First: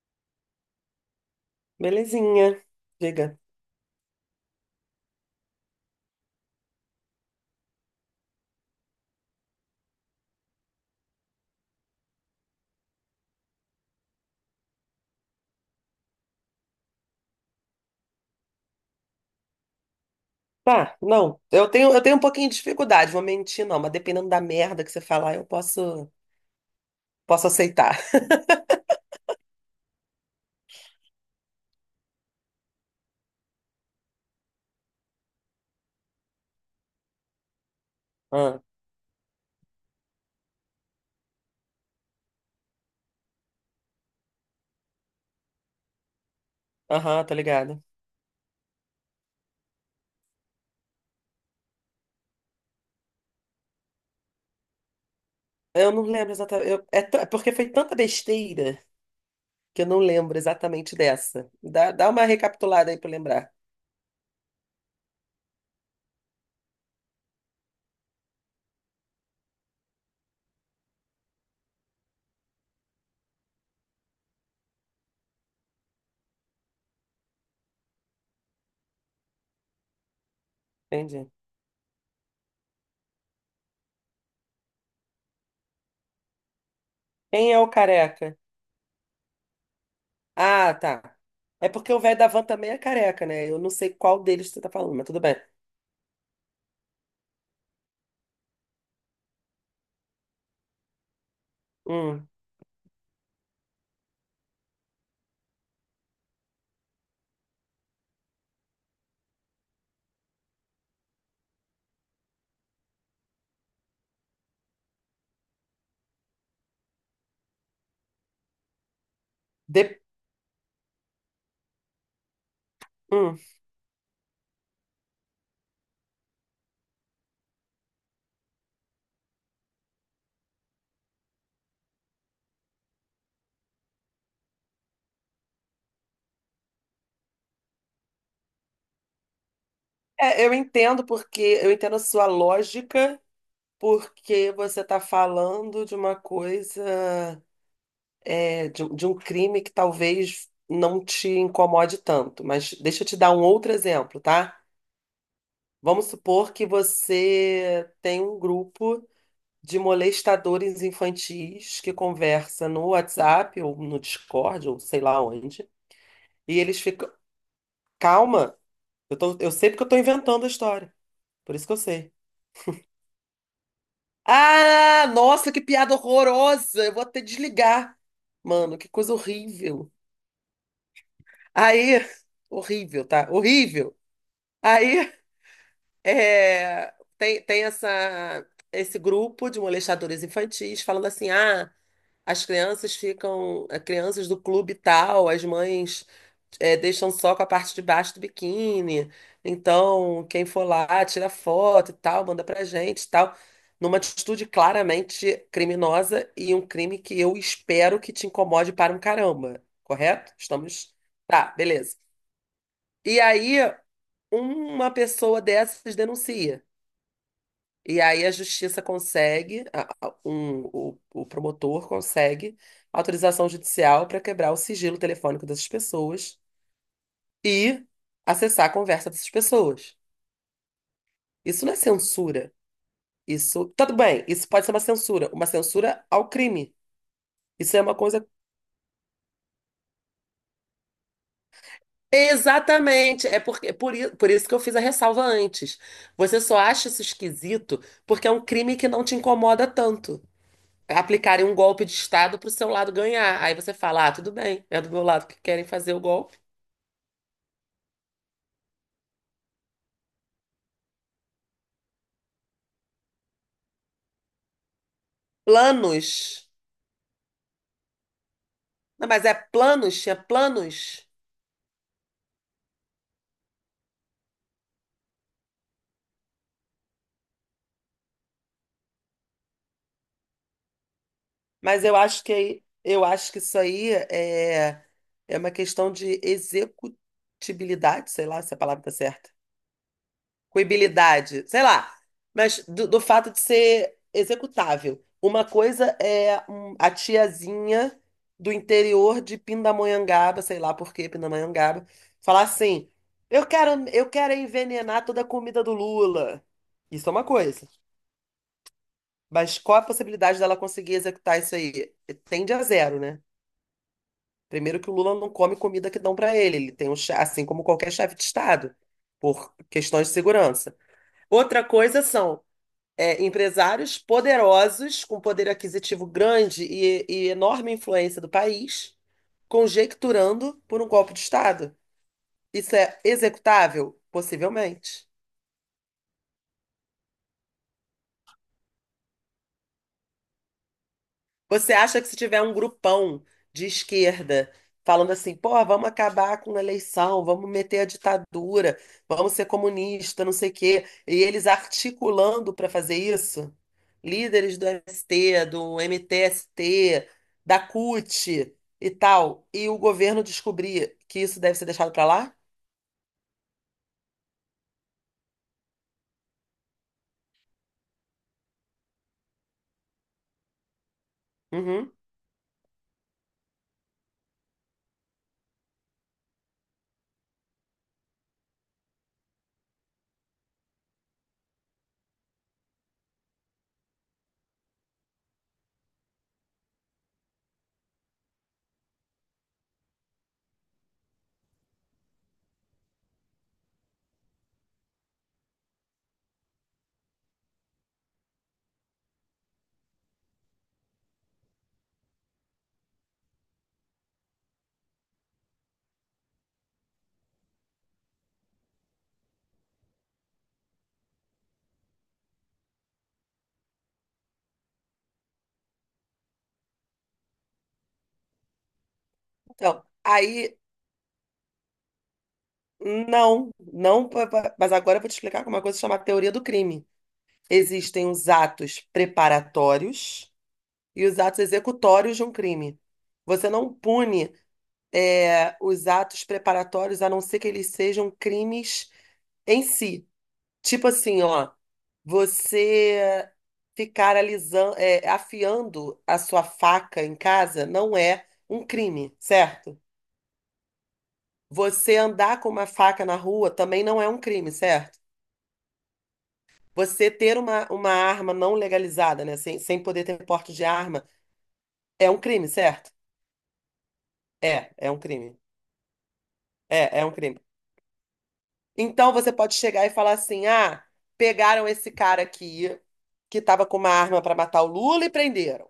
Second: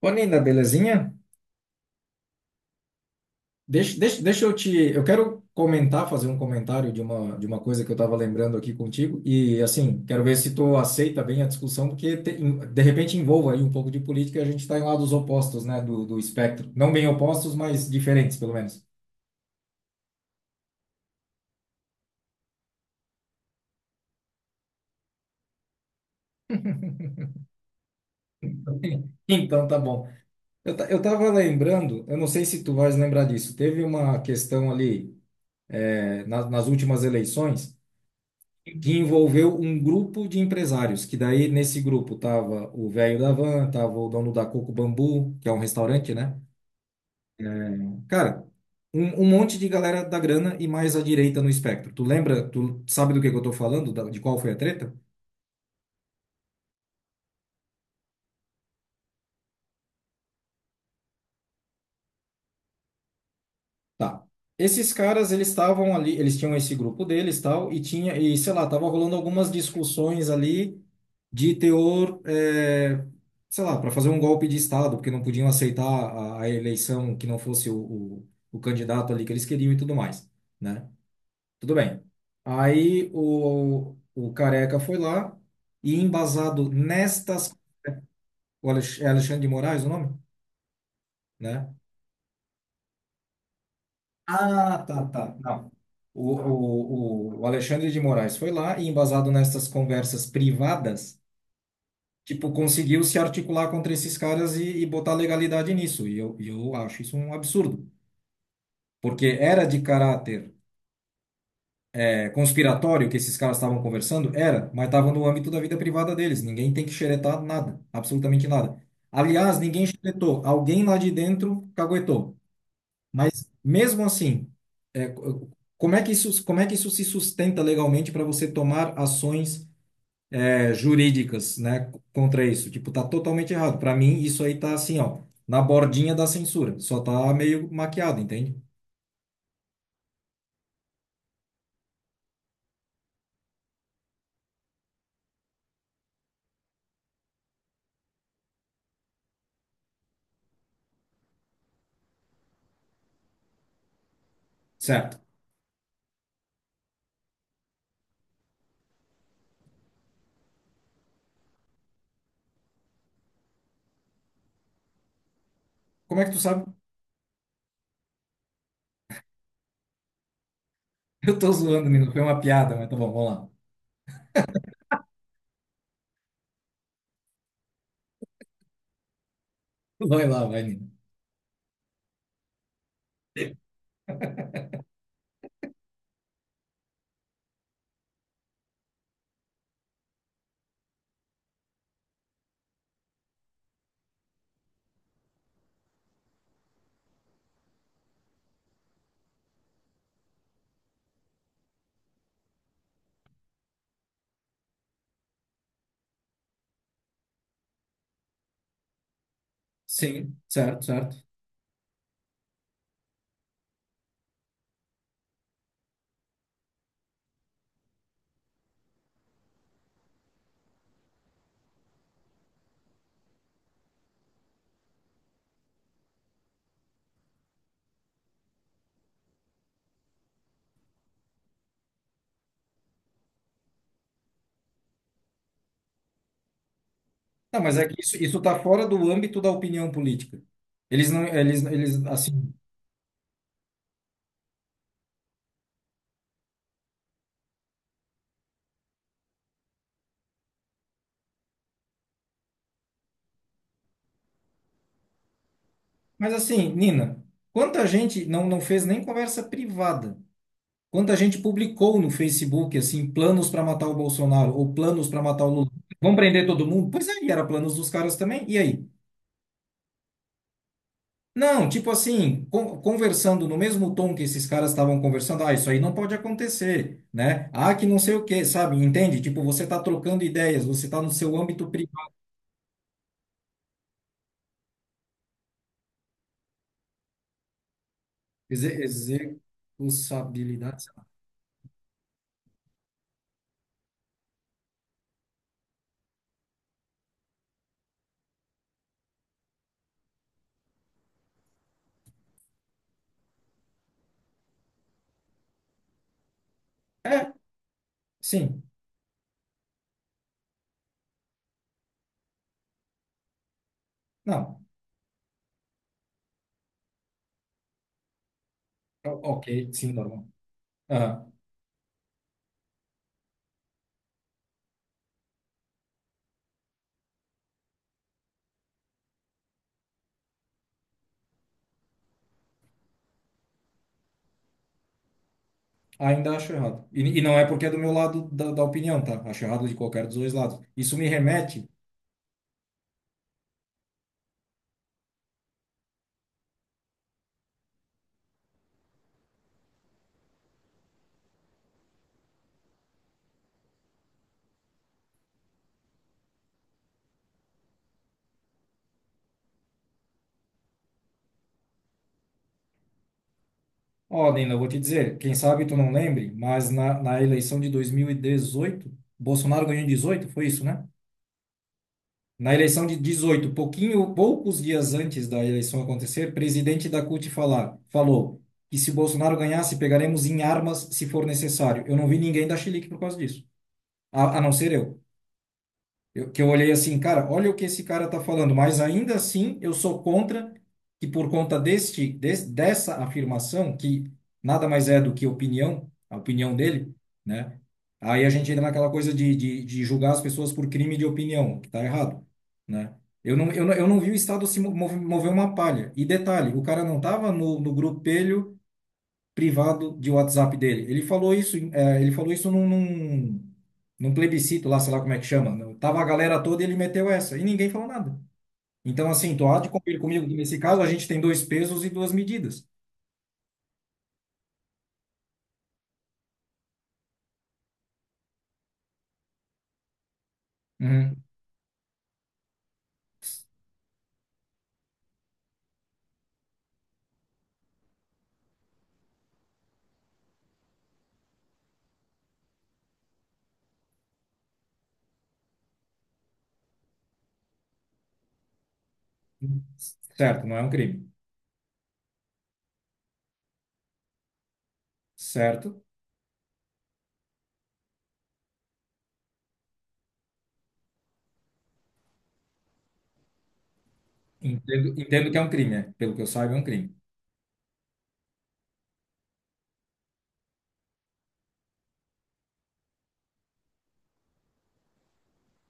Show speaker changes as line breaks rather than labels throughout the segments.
Ô, Nina, belezinha?
Belezinha. Diga.
Deixa eu te. Eu quero comentar, fazer um comentário de uma coisa que eu estava lembrando aqui contigo. E, assim, quero ver se tu aceita bem a discussão, porque de repente envolva aí um pouco de política. E a gente está em lados opostos, né, do espectro. Não bem opostos, mas diferentes, pelo menos.
Tá, não. Eu tenho um pouquinho de dificuldade, vou mentir, não, mas dependendo da merda que você falar, eu posso aceitar.
Então, tá bom. Eu estava lembrando, eu não sei se tu vais lembrar disso. Teve uma questão ali, nas últimas eleições
Ah,
que envolveu um grupo de empresários, que daí nesse grupo tava o velho da van, tava o dono da Coco Bambu, que é um restaurante, né?
aham, tá
É,
ligado.
cara, um monte de galera da grana e mais à direita no espectro. Tu lembra, tu sabe do que eu tô falando, de qual foi a treta?
Eu não lembro exatamente. É porque foi tanta besteira que eu não lembro exatamente dessa. Dá uma recapitulada aí pra eu lembrar.
Tá. Esses caras, eles estavam ali, eles tinham esse grupo deles, tal, e tinha, e sei lá, tava rolando algumas discussões ali de teor, sei lá, para fazer um golpe de Estado, porque não podiam aceitar a eleição que não fosse o candidato ali que eles queriam e tudo mais, né?
Entendi.
Tudo bem. Aí o Careca foi lá e embasado
Quem
nestas,
é o careca?
é Alexandre de Moraes o nome,
Ah, tá. É
né?
porque o velho da van também é careca, né? Eu não sei qual deles você tá
Ah,
falando,
tá,
mas tudo bem.
tá. Não. O Alexandre de Moraes foi lá e, embasado nessas conversas privadas,
Hum.
tipo, conseguiu se articular contra esses caras e botar legalidade nisso. E eu acho isso um absurdo. Porque era de caráter conspiratório que esses caras estavam conversando? Era, mas estava no âmbito da vida privada deles. Ninguém tem que xeretar nada, absolutamente nada. Aliás, ninguém
De...
xeretou. Alguém lá de dentro caguetou.
Hum.
Mas mesmo assim, é, co- como é que isso, se sustenta legalmente para você tomar ações jurídicas, né, contra isso? Tipo, tá totalmente errado. Para mim, isso aí tá assim, ó, na bordinha da censura. Só tá meio maquiado, entende?
É, eu entendo porque eu entendo a sua lógica, porque você tá falando de uma coisa, de um crime que talvez não te incomode tanto. Mas deixa eu te dar um outro exemplo, tá?
Certo.
Vamos supor que você tem um grupo de molestadores infantis que conversa no WhatsApp ou no Discord ou sei lá onde.
Como é que tu
E
sabe?
eles ficam. Calma, eu sei porque eu tô inventando a história.
Eu tô
Por isso que eu
zoando,
sei.
Nino. Foi uma piada, mas tá bom, vamos lá.
Ah, nossa, que piada horrorosa! Eu vou até desligar. Mano, que coisa horrível.
Vai lá, vai, Nino.
Aí, horrível, tá? Horrível. Aí tem esse grupo de molestadores infantis falando assim: ah, as crianças ficam, as crianças do clube tal, as mães deixam só com a parte de baixo do biquíni, então quem for lá tira foto e tal, manda pra gente e tal. Numa atitude claramente criminosa e um crime que eu espero que te incomode para um caramba, correto?
Sim, certo,
Estamos.
certo.
Tá, beleza. E aí, uma pessoa dessas denuncia. E aí a justiça consegue, o promotor consegue autorização judicial para quebrar o sigilo telefônico dessas pessoas e acessar a conversa dessas pessoas. Isso não é censura. Isso, tudo bem, isso pode ser uma censura ao crime.
Não,
Isso
mas
é
é que
uma
isso,
coisa.
tá fora do âmbito da opinião política. Eles não, eles, assim.
Exatamente, por isso que eu fiz a ressalva antes. Você só acha isso esquisito porque é um crime que não te incomoda tanto. Aplicarem um golpe de Estado para o seu lado ganhar. Aí você fala, ah, tudo bem, é do meu lado que querem fazer o
Mas
golpe.
assim, Nina, quanta gente não fez nem conversa privada? Quanta gente publicou no Facebook, assim, planos para matar o Bolsonaro ou planos para matar o Lula? Vão prender
Planos.
todo mundo? Pois aí, era planos dos caras também. E aí?
Não, mas é planos, tinha planos.
Não, tipo assim, conversando no mesmo tom que esses caras estavam conversando, ah, isso aí não pode acontecer, né? Ah, que não sei o quê, sabe? Entende? Tipo, você está trocando ideias, você está no seu âmbito privado.
Eu acho que isso aí é, é uma questão de executibilidade, sei lá se a
Exe-
palavra está certa.
Executabilidade.
Coibilidade, sei lá, mas do fato de ser executável. Uma coisa é a tiazinha do interior de Pindamonhangaba, sei lá por que Pindamonhangaba, falar assim: eu quero envenenar toda a comida do Lula. Isso é uma
É,
coisa.
sim.
Mas qual a possibilidade dela conseguir executar isso aí? Tende a zero, né?
Não.
Primeiro que o Lula não come comida que dão para ele, ele tem assim como qualquer chefe de Estado,
Ok,
por
sim,
questões de
normal.
segurança. Outra coisa são empresários poderosos, com poder aquisitivo grande e enorme influência do país, conjecturando por um golpe de Estado. Isso é executável? Possivelmente.
Ainda acho errado. E não é porque é do meu lado da opinião, tá? Acho errado de qualquer dos dois lados. Isso me remete,
Você acha que se tiver um grupão de esquerda falando assim, pô, vamos acabar com a eleição, vamos meter a ditadura, vamos ser comunista, não sei o quê, e eles articulando para fazer isso, líderes do MST, do MTST, da CUT e tal, e o governo descobrir que isso deve ser deixado para lá?
ó, Nina, eu vou te dizer, quem sabe tu não lembre, mas na eleição de 2018, Bolsonaro ganhou em 18, foi isso, né?
Uhum.
Na eleição de 18, pouquinho, poucos dias antes da eleição acontecer, presidente da CUT falou que se Bolsonaro ganhasse, pegaremos em armas se for necessário. Eu não vi ninguém dar chilique por causa disso, a não ser eu. Eu, que eu olhei assim, cara, olha o que esse cara tá falando, mas ainda assim eu sou contra que por conta dessa afirmação, que nada mais é do que opinião, a opinião dele, né? Aí a gente entra naquela coisa de julgar as pessoas por crime de opinião, que tá errado, né? Eu não vi o Estado se mover uma palha. E detalhe, o cara não tava no grupelho privado de WhatsApp dele. Ele falou isso num plebiscito lá, sei lá como é que chama. Né? Tava a galera toda e ele meteu essa e ninguém falou nada. Então, assim, tu há de
Então,
convir comigo que
aí,
nesse caso a gente tem dois pesos e duas medidas.
não, não, pa- pa- mas agora eu vou te explicar como uma coisa chamada teoria do crime. Existem os atos preparatórios e os
Uhum.
atos executórios de um crime. Você não pune, os atos preparatórios a não ser que eles sejam crimes em si. Tipo assim, ó, você ficar alisando, afiando a sua faca em casa não é um crime, certo?
Certo, não é um crime.
Você andar com uma faca na rua também não é um crime, certo?
Certo?
Você ter uma arma não legalizada, né, sem poder ter porte de arma é um crime, certo? É,
Entendo,
é um
entendo que
crime.
é um crime, é. Pelo que eu saiba, é um crime.
É, é um crime. Então você pode chegar e falar assim: ah, pegaram esse cara aqui que tava com uma arma para matar o Lula e prenderam.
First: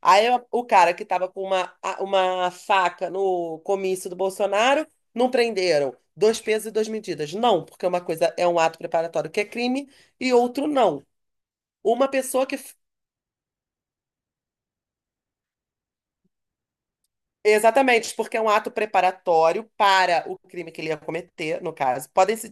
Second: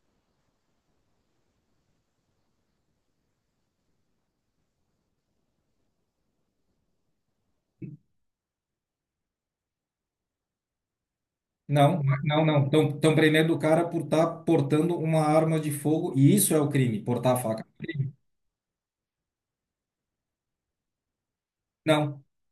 Aí o cara que tava com uma faca no comício do Bolsonaro, não prenderam. Dois pesos e duas medidas. Não, porque uma coisa é um ato preparatório que é crime e outro não.
Não,
Uma
não,
pessoa que.
não.
F-
Estão prendendo o cara por estar portando uma arma de fogo e isso é o crime, portar a faca.
Exatamente, porque é um ato preparatório para o crime que ele ia cometer, no caso.
Não.
Podem se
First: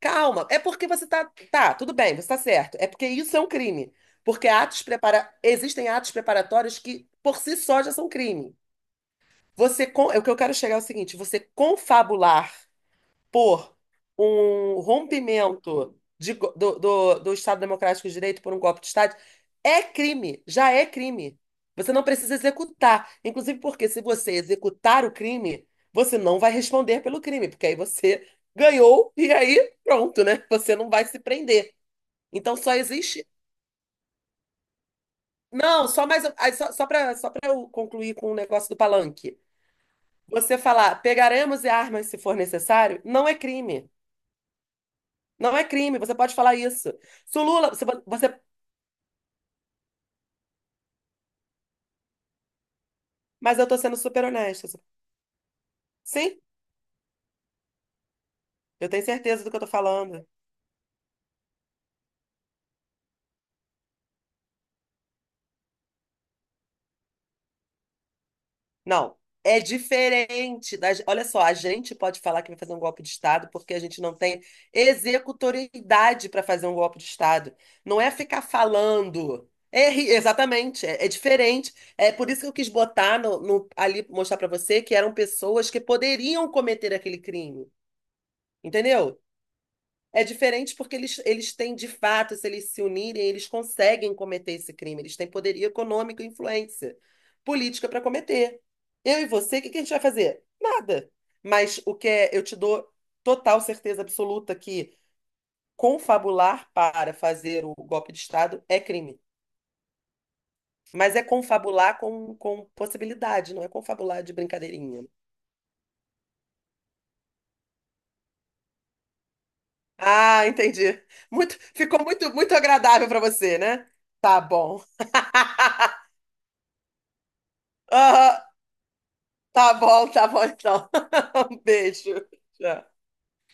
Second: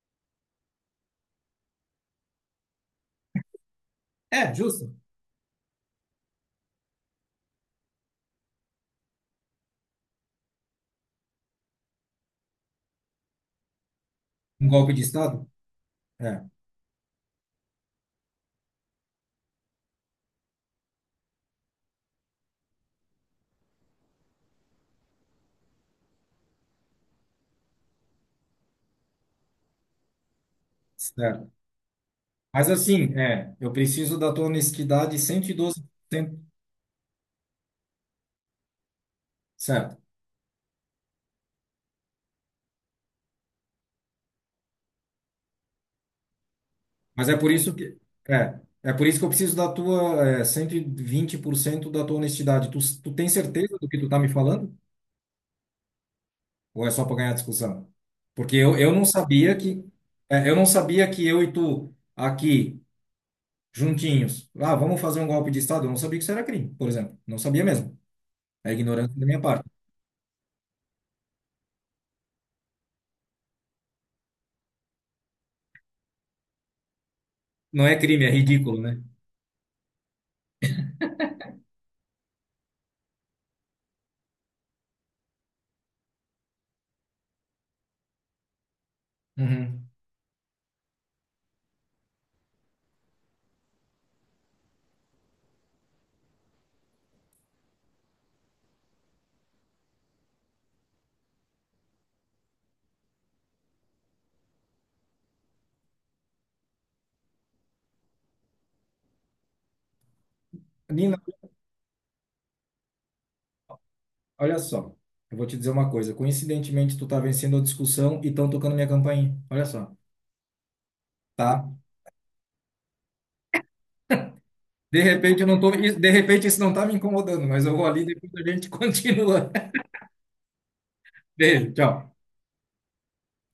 calma, é porque você tá. Tá, tudo bem, você tá certo. É porque isso é um crime. Porque
É,
atos
justo.
prepara... existem atos preparatórios que, por si só, já são crime. Você con... é O que eu quero chegar é o seguinte: você confabular por
Um
um
golpe de Estado?
rompimento de
É.
go- do, do, do Estado Democrático de Direito por um golpe de Estado é crime, já é crime. Você não precisa executar. Inclusive porque se você executar o crime, você não vai responder pelo crime, porque aí você ganhou e aí pronto, né? Você não vai se
Certo.
prender. Então
Mas
só
assim,
existe.
eu preciso da tua honestidade cento e doze
Não,
por
só mais.
cento,
Aí Só, só para eu concluir com o negócio do palanque.
certo?
Você falar, pegaremos armas se for necessário, não é crime. Não é crime, você pode falar isso.
Mas é
Se o
por
Lula,
isso
se
que
vo- você,
é, é por isso que eu preciso da tua 120% da tua honestidade. Tu tem
mas eu
certeza
tô
do
sendo
que tu tá
super
me
honesta.
falando?
Sim,
Ou é só para ganhar discussão? Porque eu,
eu
eu não
tenho certeza do
sabia
que eu tô
que
falando.
eu e tu aqui juntinhos, ah, vamos fazer um golpe de Estado, eu não sabia que isso era crime, por exemplo. Não sabia mesmo. É
Não,
ignorância da minha
é
parte.
diferente das, olha só, a gente pode falar que vai fazer um golpe de Estado porque a gente não tem executoriedade para fazer um golpe de Estado.
Não é
Não é
crime, é
ficar
ridículo, né?
falando. É, ri- exatamente, é, é diferente. É por isso que eu quis botar ali, mostrar para você que eram pessoas que poderiam cometer aquele crime. Entendeu?
Uhum.
É diferente porque eles têm, de fato, se eles se unirem, eles conseguem cometer esse crime. Eles têm poderio econômico e influência política para cometer. Eu e você, o que que a gente vai fazer? Nada. Mas o que é, eu te dou total certeza absoluta que confabular para fazer o golpe de Estado é crime. Mas
Nina,
é confabular com possibilidade, não é confabular de
olha só,
brincadeirinha.
eu vou te dizer uma coisa. Coincidentemente, tu tá vencendo a discussão e estão tocando minha campainha. Olha só,
Ah, entendi. Muito,
tá?
ficou muito, muito agradável para você, né? Tá bom.
De repente eu não tô, de repente isso não tá me incomodando, mas eu vou ali e depois
Aham,
a gente continua.
tá bom, tá bom então. Um
Beijo,
beijo.
tchau.
Tchau.